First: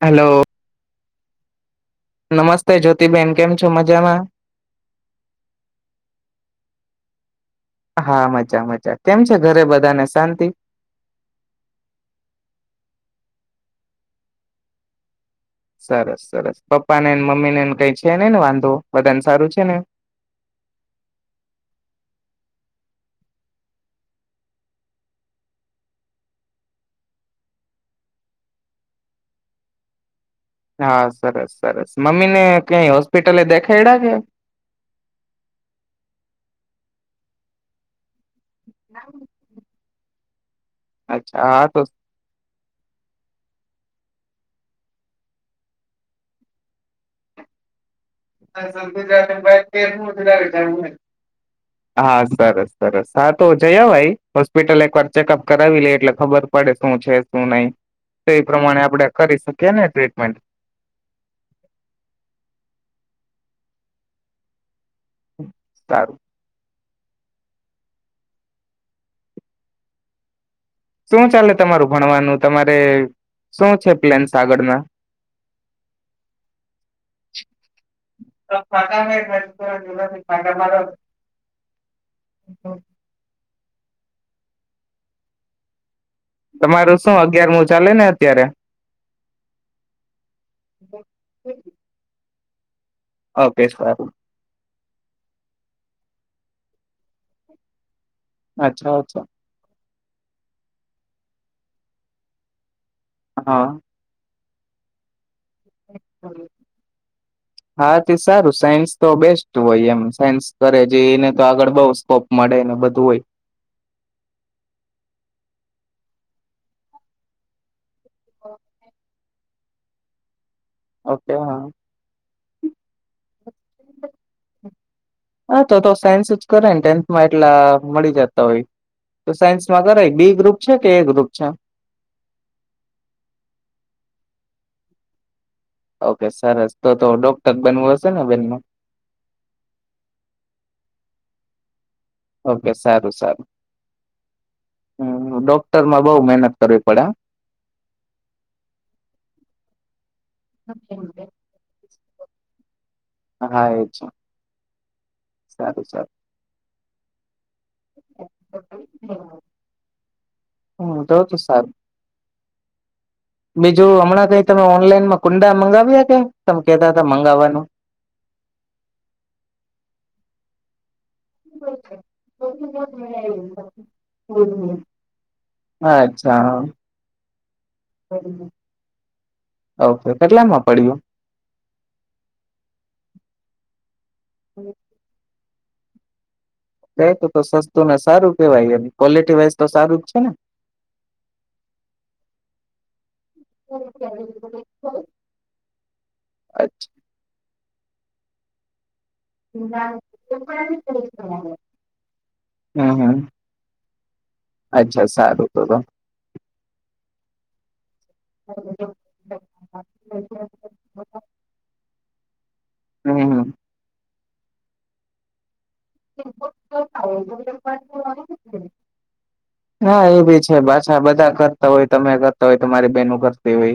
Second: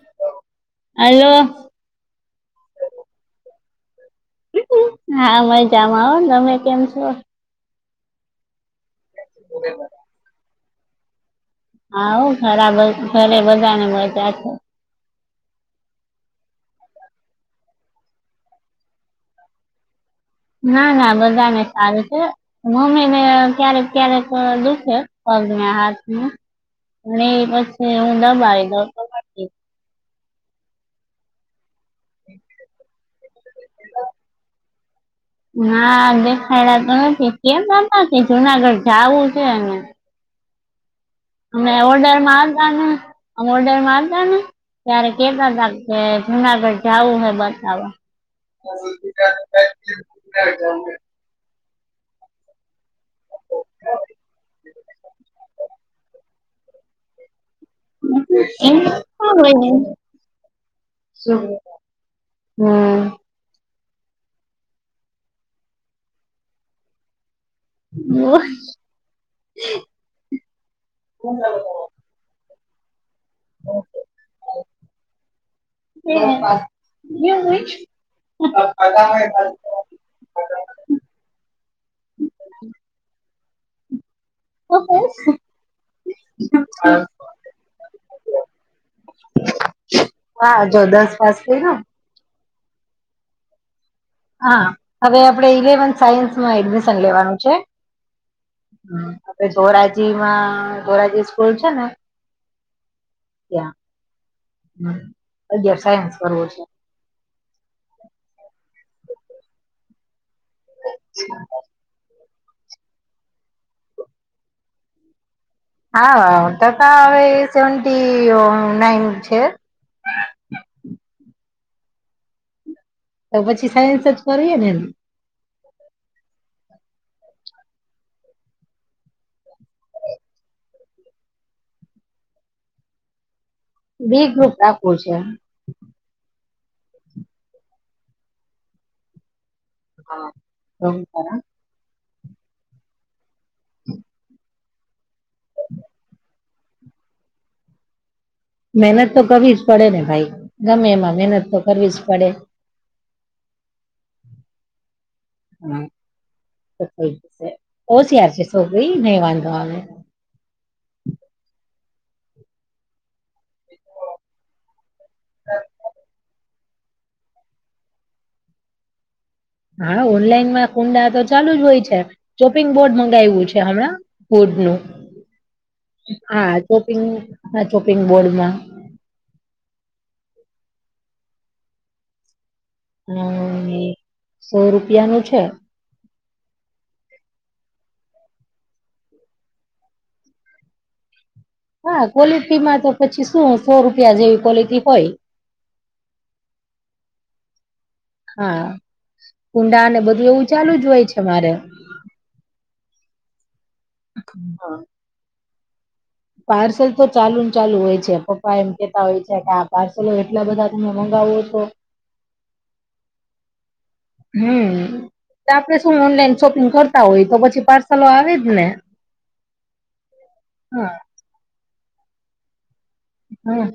Hello. Hello. નમસ્તે જ્યોતિબેન કેમ મજામાં. હા મજજામાં આવ તમે કેમ છો. હા મજા મજા. કેમ છે ઘરે બધા ને શાંતિ. હા ખરા ઘરે બધા ને મજા છે. સરસ સરસ પપ્પા નેને મમ્મી ને એને કઈ છે ને ને વાંધો બધાને સારું છે ને. ના ના બધાને સારું છે મમ્મીને ક્યારેક ક્યારેક દુખે પગના હાથમાં પણ એ પછી હું દબાવી દઉતો. હા સરસ. સરસ મમ્મી ને ક્યાંય હો ના દે ખાયલા હા છે કેમ ના ના એ જુનાગઢ જાવું છે ને? અચ્છા હા અમે તો એવોર્ડરમાં આ અમ ઓર્ડરમાં આવતા ને ત્યારે કેતા તા કે જુનાગઢ જાવું હ બતાવા. [inaudible] હા સરસ સરસ હા તો જયાવાય હોસ્પિટલ એક વાર ચેકઅપ કરાવી લે એટલે ખબર પડે શું છે. શું નઈ તો એ પ્રમાણે આપણે કરીશું કેને ટ્રીટમેન્ટ. હમ સારું. [inaudible] શું ચાલે તમારું ભણવાનું? તમારે શું છે પ્લેન સાગળ ના? [inaudible] [inaudible] તમારું શું અગયારમું ચાલે ને અત્યારે? હા જો દસ પાસ કર્યું. હ પેસવારુ. હા હવે આપણેે ઈલેવન સાયન્સમાં એડમિશન લેવાનું છે. અચ્છા અચ્છા [unintelligible] [unintelligible] માં બોરાજી સ્કૂલ છે ને હા. હમ્મ. અગિયાર સાયન્સ કરવો છે. હા તે સારું સાયન્સ તો બેસ્ટ હોય. એમ સાયન્સ કરે છે એને તો આગળ બઉ સ્કોપ મળે ને બધું હોય. હા [unintelligible] એ ન્નૈનાથ હે? ઓકે હા. તો પછી સાયન્સ જ ફરીએ ને? હા તો તો સાયન્સ જ કરેને ટેન્થમાં એટલા મળી જતા હોય તો સાયન્સમાં કરાય બી ગ્રુપ છે કે એ ગ્રુપ છે વ રાખવું છે ઓકે સરસ તો તો ડોક્ટર બનવું હશે ને બેનમાં હા ઓકે સારું સારું હમ હમ ડોક્ટરમાં બહ મહેહનત કરવી પડે મહેનત તો કરવી જ પડેને ભાઈ ગમે એમાં મહેનત તો કરવી જ પડે પડે હા એ છે હા સારું સારું તો થઈ જશે ઓ સયાર છે સો ગઈ નહી વાંધો આવે હમ તો તો સારું બીજું હમણાં કઈ તમે ઓનલાઈન કુંડા મંગા વ આ કે તમે કેતા હતા મંગાવવાનું હા ઓનલાઈન માં કુંડા તો ચાલુ જ હોય છે ચોપિંગ બોર્ડ મંગાવ્યું છે હમણાં વૂડ નું હા ચોપિંગ ના ચોપિંગ બોર્ડ માં ઓકે કેટલા માં પડ્યું હ સો રૂપિયા નું છે ક તો તો સસ્તું ને સારું કેવાયને ક્વોલિટી વાઈઝ તો સારું જ છે ને હા ક્વોલિટીમાં તો પછી શું સો રૂપિયા જેવી ક્વલિટી હોય હા કુંડા ને બધું એવું ચાલુ જ હોય છે મારે હમ હમ હા, અચ્છા સારું ા પાર્સલ તો ચાલુ ને ચાલુ હોય પપ્પા એમ કેતા હોય છે કે આ પાર્સલો એટલા બધા તમે મંગાવો તો હમ હમ તો આપડે શું ઓનલાઈન શોપિંગ કરતા હોય તો પછી પાર્સલો આવે જ ને હા એ ભી છે હા પાછા બધા કરતા હોય મેા તો હા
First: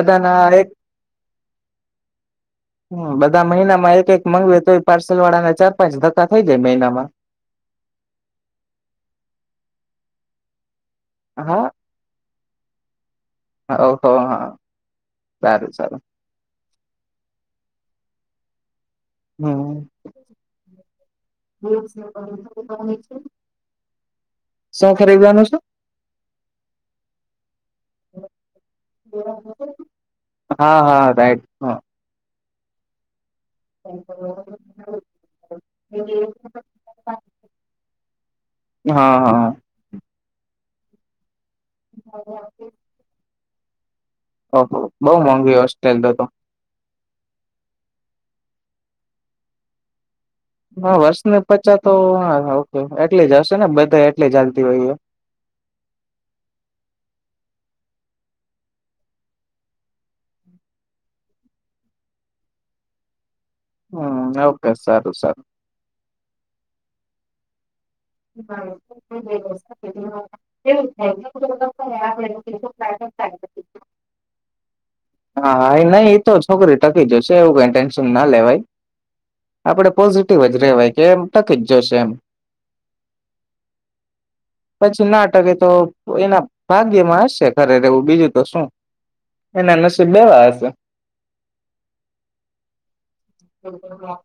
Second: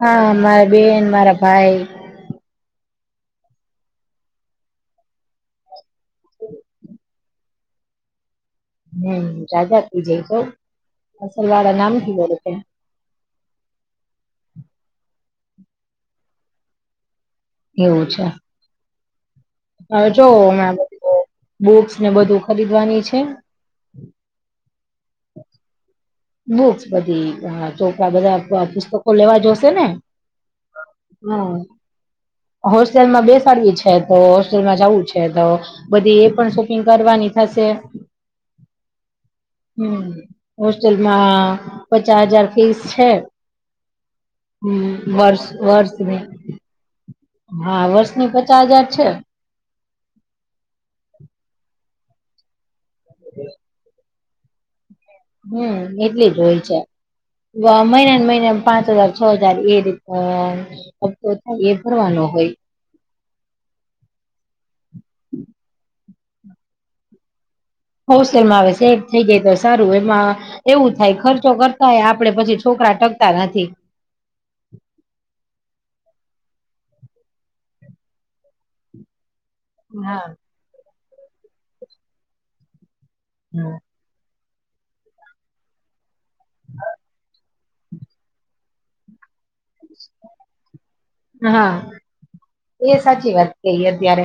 હા મારા એક બેન મારા ભાઈ હ બધા મહિના માં એક એક મગવે તો પાર્સલ વાળાને ચાર પજ તા થઈ જાય મહિનામાં ના રાજા આપ જઈ છે સલવાળ નામકીી બ [inaudible] હહ હા સારું સારું એવું છે હમ હવે જોવ મે બુક્સ ને બધું ખરીદવાની છે શું ખરીદવાનું છું બુક્સ બધી હ ચોકરા બધા પુસ્તકો લેવા જોશે ને હા હોસ્ટેલમાં બેસ્ટ ડવી છે તો હોલમાં જવું છે તો બધી એ પણ શોપિંગ કરવાની થશે હા હા હમ જેલમાં પચાસ હજાર ફીસ છે ઓહ હમ બહુ વર્ષ મોંઘી હોસ્ટેલ તો વર્ષની તો હા વર્ષની પચાસ હજાર છે હા વર્ષને પચા તો હા હ એટલે જ હશે ને બધા કેટલે જાલતી હોય એ હમ એટલી જ હોય છે મહિનાને મહિને પાંચ હજાર છ હજાર એી હપ્તો થાય એ ભરવાનો હોય હમ સારું સારું હોલસેલમાં આવે સેટ હા થઈ જાય તો સારું એમાં એવું થાય ખર્ચો કરતા હોય આપડે પછી છોકરા ટકતા નથી. નહી એ તો જ છોકરી ટકી જશે એવું કઈ ટેન્શન ના લેવાય આપડે હા પોઝિટિવ જ રેવાય જેમ તકી જ જશે એમ હમ પછી નાટકે તો તો એના ભાગ્યમાં હશે ખરે રવું બીજું તો શું એના નસીબવા હશે હા એ સાચી વાત કહી અત્યારે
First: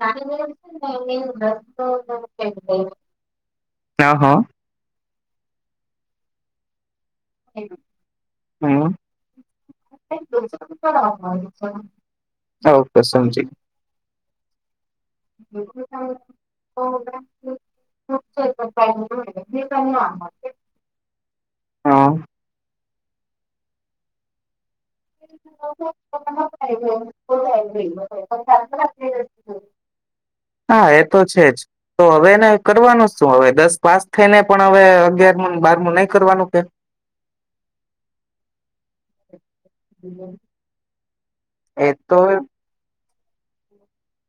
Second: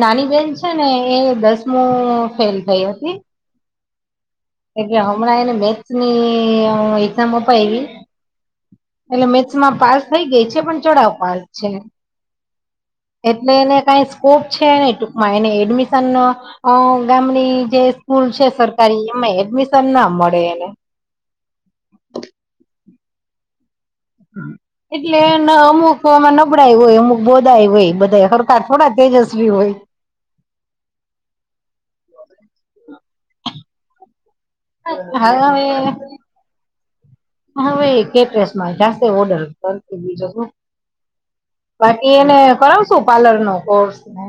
નાની બેહેન છે ને એ દસમું ફેલ થઈ હતી કા હોો એ હમણાં એને બેચ ની એામ અપવી હમ એટલે મેથસમાં પાસ થઈ ગઈ છે પણ ચડાવ પાસ છે ઓકે સમજી એટલે એને કઈ સ્કોપ છે નને ટૂકમાં એને એડમિશન ગામની જે સ્કૂલ છે સરકારી મે એડમિશન ના મળે એને હા હમ હોય અમુક બોદાય હોય બધા સરકાર થોડા તેજસ્વી હોય હા એ તો છેજ તો હવેને કરવાનું શું હવે દસ પાસ થઈને પણ હવે હા અગિયારમું ને હવે બારમું નહી કરવાનું કે હવે કેટ્રેસમાં જાસ્તે ઓર્ડર બીજ છો એ બાકી તો એને કરાવશું પાર્લર નો કોર્સ ને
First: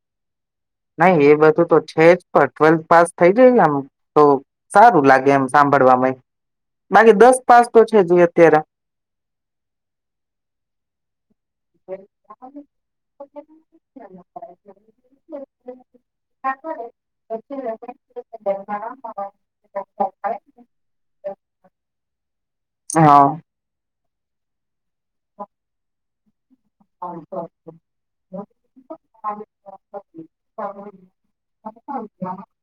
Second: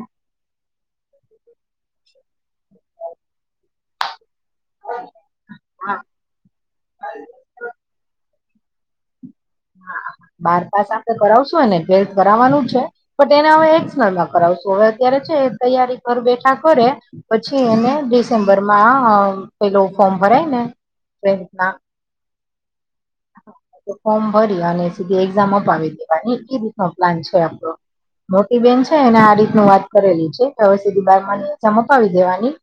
નહી એ બધું તો છે જ પણ ટ્વેલ્થ પાસ થઈ જાય આમ તો સારું લાગે એમ સાંભળવામાંય બાકી દસ પાસ તો છે જોઈ તેર બાર પાસ આપડે કરાવશું ટવેલ્થ કરાવવાનું છે પણ એને હવે એક્સનલમાં કરાવશું હવે અત્યારે છે તૈયારી કર બેઠા કરે પછી એને ડિસેમ્બરમાં પેલો ફોર્મ ભરાયને ટથ ના હા પણણ ફરી અને સીધી એક્ઝામ અપ આવીી દેવા ી નો પ્લાન છે આપડો મોટી બેન છે એને આ રીતનું વાત કરેલી છે હવે સુધી બારની એઝામ અપાવી દેવાની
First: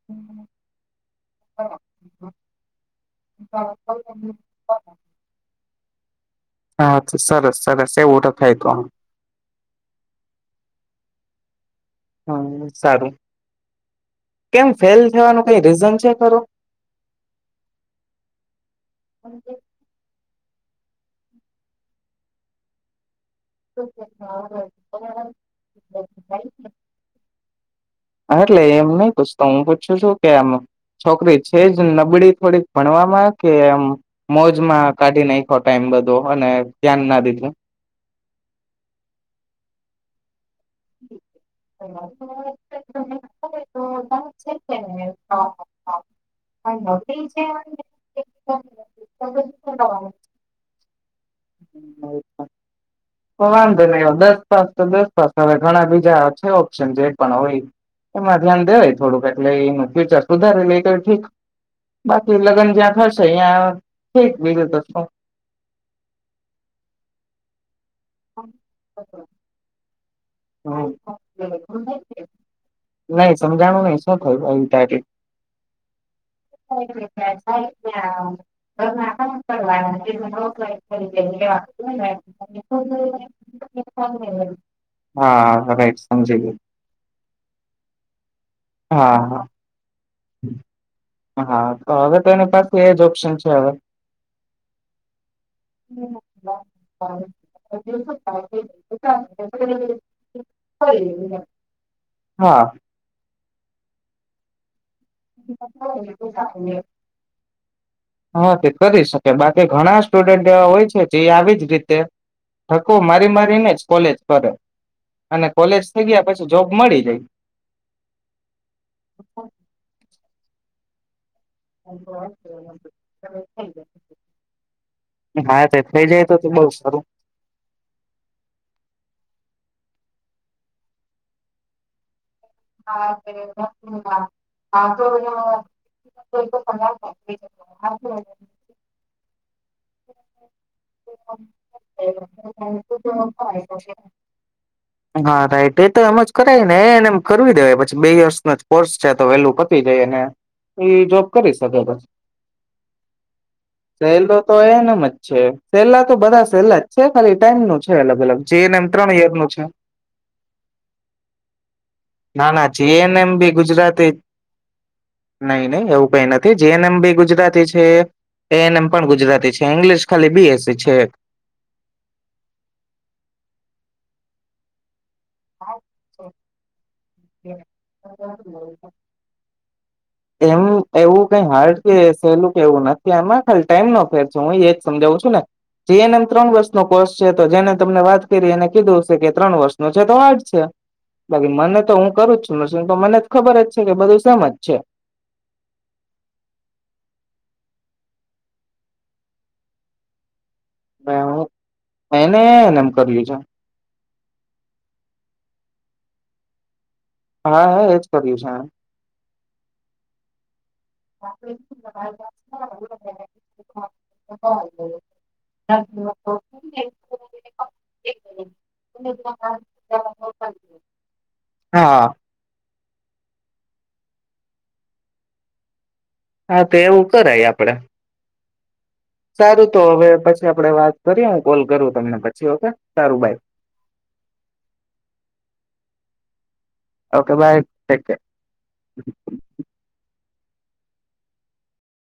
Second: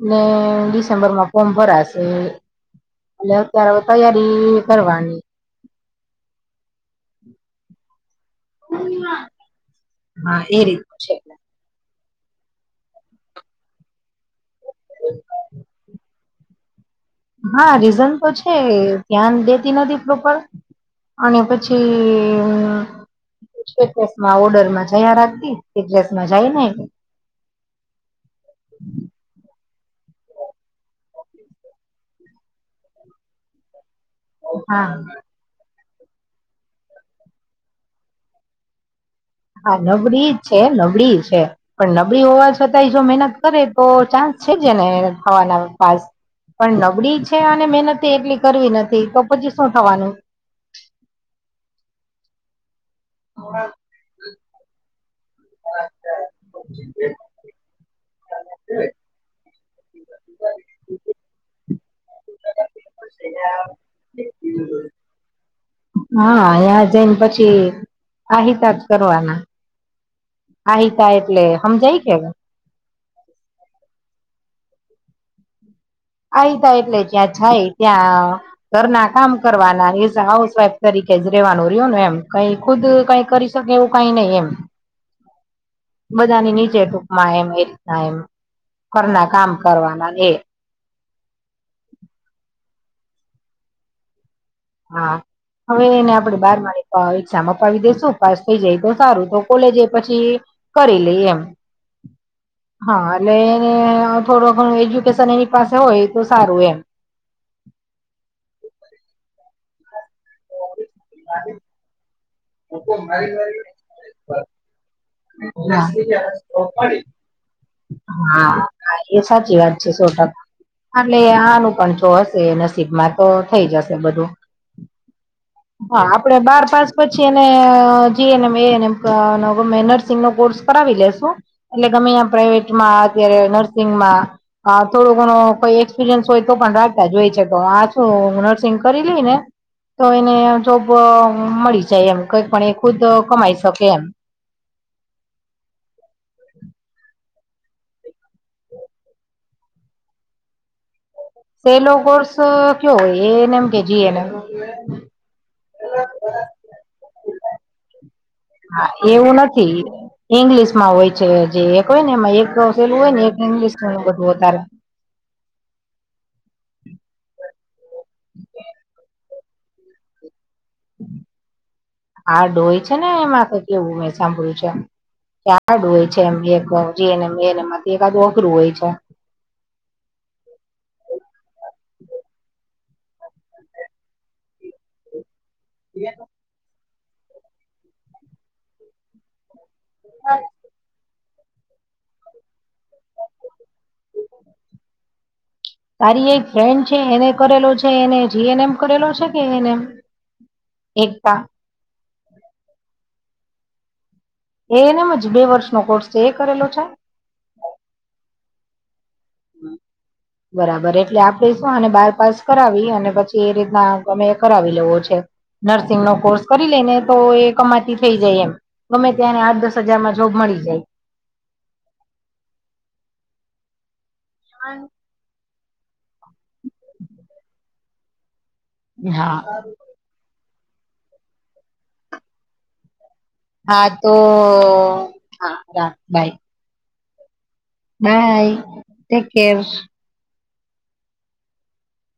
અને ડિસેમ્બરમાં ફોર્મ ભરાશે એટ અત્યારે હવે તૈયારી કરવાની હા સરસ સરસેટ ખાયતો હા એ રીતનું છે એટલે હમ સારું કેમ ફેલ થવાનું કઈ રીઝન છે ખરું હા રીઝન તો છે ધ્યાન દેતી નથી પ્રપર હન એ પછી સ્ટેટસમાં ઓર્ડરમાં જયા રાખતી સ્ટેટસમાં જાય ને એટલે એમ નહ પૂછતો હું ું શું કે આમ છોકરી છે જ નબળી થોડીક ભણવામાં કે એમ હા મોજમાં કાઢી નાખો ટાઈમ બધું અને ધ્યાન ના દીધું હા નો બ્રી છે નબળી છે પણ નબળી હોવા છતાંય જો મહેનત કરે તો ચાન્સ છે જને ખવાના પા પણ નબળી છે અને મહેનતે એટલી કરવી નથી પછી શું થવાનું તો વાંધો નહી દસ પાસ તો દસ પાસ હવે ઘણા બીજા છે ઓપ્શન જે પણ હોય એમાં ધ્યાન દેવાય થોડુંક એટલે વિચાર સુધારી લ ઠીક બાકી લગ્ન જ્યાં થશે તં ઠીક બીજું તો શું. આ હિતાજ કરવાના. આહિતા એટલે સમજાય કે નઈ સમજાણું નઈ શું થયું તથી? આ ત એટલે ત્યાં જાય ત્યાં ઘરના કામ કરવાના એઝ હાઉસવાઈફ તરીકે જ રેવાનું રહ્યો એમ કઈ ખુદ કઈ કરી શકે એવું કઈ નહી એમ. હા. રાઈટ સમજી ગય બધાની નીચે ટૂંકમાં એમ એ રીતના એમ. હા કરના હા કામ કરવા એ હા તો હવે તો એની પાસે એજ ઓપ્શન છે હવે. હા હવે એને આપણે બારમાની એક્ઝામ અપાવી દેસુ પાસ થઈ જાય તો સારું તો કોલેજ પછી કરી લઈ એમ હા એટ થોડો ઘણું એજ હા તે કદી શ કે બાકી ઘણા સ્ટુડન્ટ એવા હોય જે આવી જ રીતે ઠકો મારી મારીને જ કોલેજ કરે. અને કોલેજ થઇ ગયા પછી જોબ મળી જાય. હા એ સાચી વાત છે. અને નાનું પણ હશે નસીબમાં તો થઈ જશે બધું તે હા થઈ જાય આપડે તો બાર બઉ પાસ સારું પછી એને જમ એમ નર્સિંગ નો કોર્સ કરાવી લેશુ એટલે ગમે પ્રાઈવેટમાં અત્યારે નર્સિંગમાં થોડો ઘણો કોઈ એક્સપિરિયન્સ હોય તો પણ રાતા જ હોય છે તો આ શું નર્સિંગ કરી લઈ ને તો એને જોબ મળી જાય એમ કંઈક પણ એ ખુદ કમાઈ શકે એમ. હા રાઈટ એ તો એમ જ કરાય ને એ કર દે પછી બે વયર્સ ન કોર્સ છે તો વેલ્યુ પતિ જાય અને જોબ કરી સેલો શકે કોર્સ કયો હોય એએનએમ કે સહેલ જીએનએમ તો એનમ જ છે સેલા તો બધા સેલા જ છે ખાલી ન નો છે અલગ અલગ જે એન એમ હા ત્રણ યર એવું નું છે નથી ઇંગ્લિશ માં હોય છે જે હોય ને એમાં એક ના ના પેલું જી હોય એન ને એમ એક બી ઇંગ્લિશનું ગુજરાતી બધું વધારે નઈ નહી એવું કઈ નથી. જે એન મ બિ ગુજરાતીજ એ એન એમ પણ ગુજરાતી છે ઇંગલશ ખલી બીએ સ છે. આ ડોય છે ને એમાં કે કેવું સાંભળ્યું છે કે હાર્ડ હોય છે એમ એક જીએનએમ એનએમમાંથી એકાદું અઘરું હોય છે એમ એવું કઈ હાર્ડ કે સહેલું કે એવું નથી ત્યામાં ખાલી ટાઈમ નો ફેર છે હું એજ સમજાવું છું ને જેનમ ત્રણ વર્ષ ન કોર્ષ છે તો જેને તમને વાત કરી એને કીધું હશે કે ત્રણ વર્ષનો જતો વા જ છે બાકી મને તો હું કરું છું નર્સિંગ તો મને ખબર જ છે કે બધું સજ છે તારી એક ફ્રેન્ડ છે એને કરેલો છે એને જી એન એમ કરેલો છે કે એને એમ એનેને એમ કર્યું છે એનેમ જ બે વર્ષનો કોર્સ છે એ કરેલો છે હા હા એજ કર્યું છે બરાબર એટલે આપે શું અને બાર પાસ કરાવી અને પછી એ રીતના અમે કરાવી લેવો છે નર્સિંગ નો કોર્સ કરી લઈને તો એ કમાતી થઈ જાય એમ ગમે ત્યાંને આઠ દસ હજારમાં જોબ મળી જાય હા હ હા તો એવું કરાય આપડે હા સારું તો હવે પછી આપડે વાત કરીએ હું કોલ કરું તમને પછી ઓકે સારું બાય હા તો હા રાખ bye okay bye take care નાાઈ ટેક કેર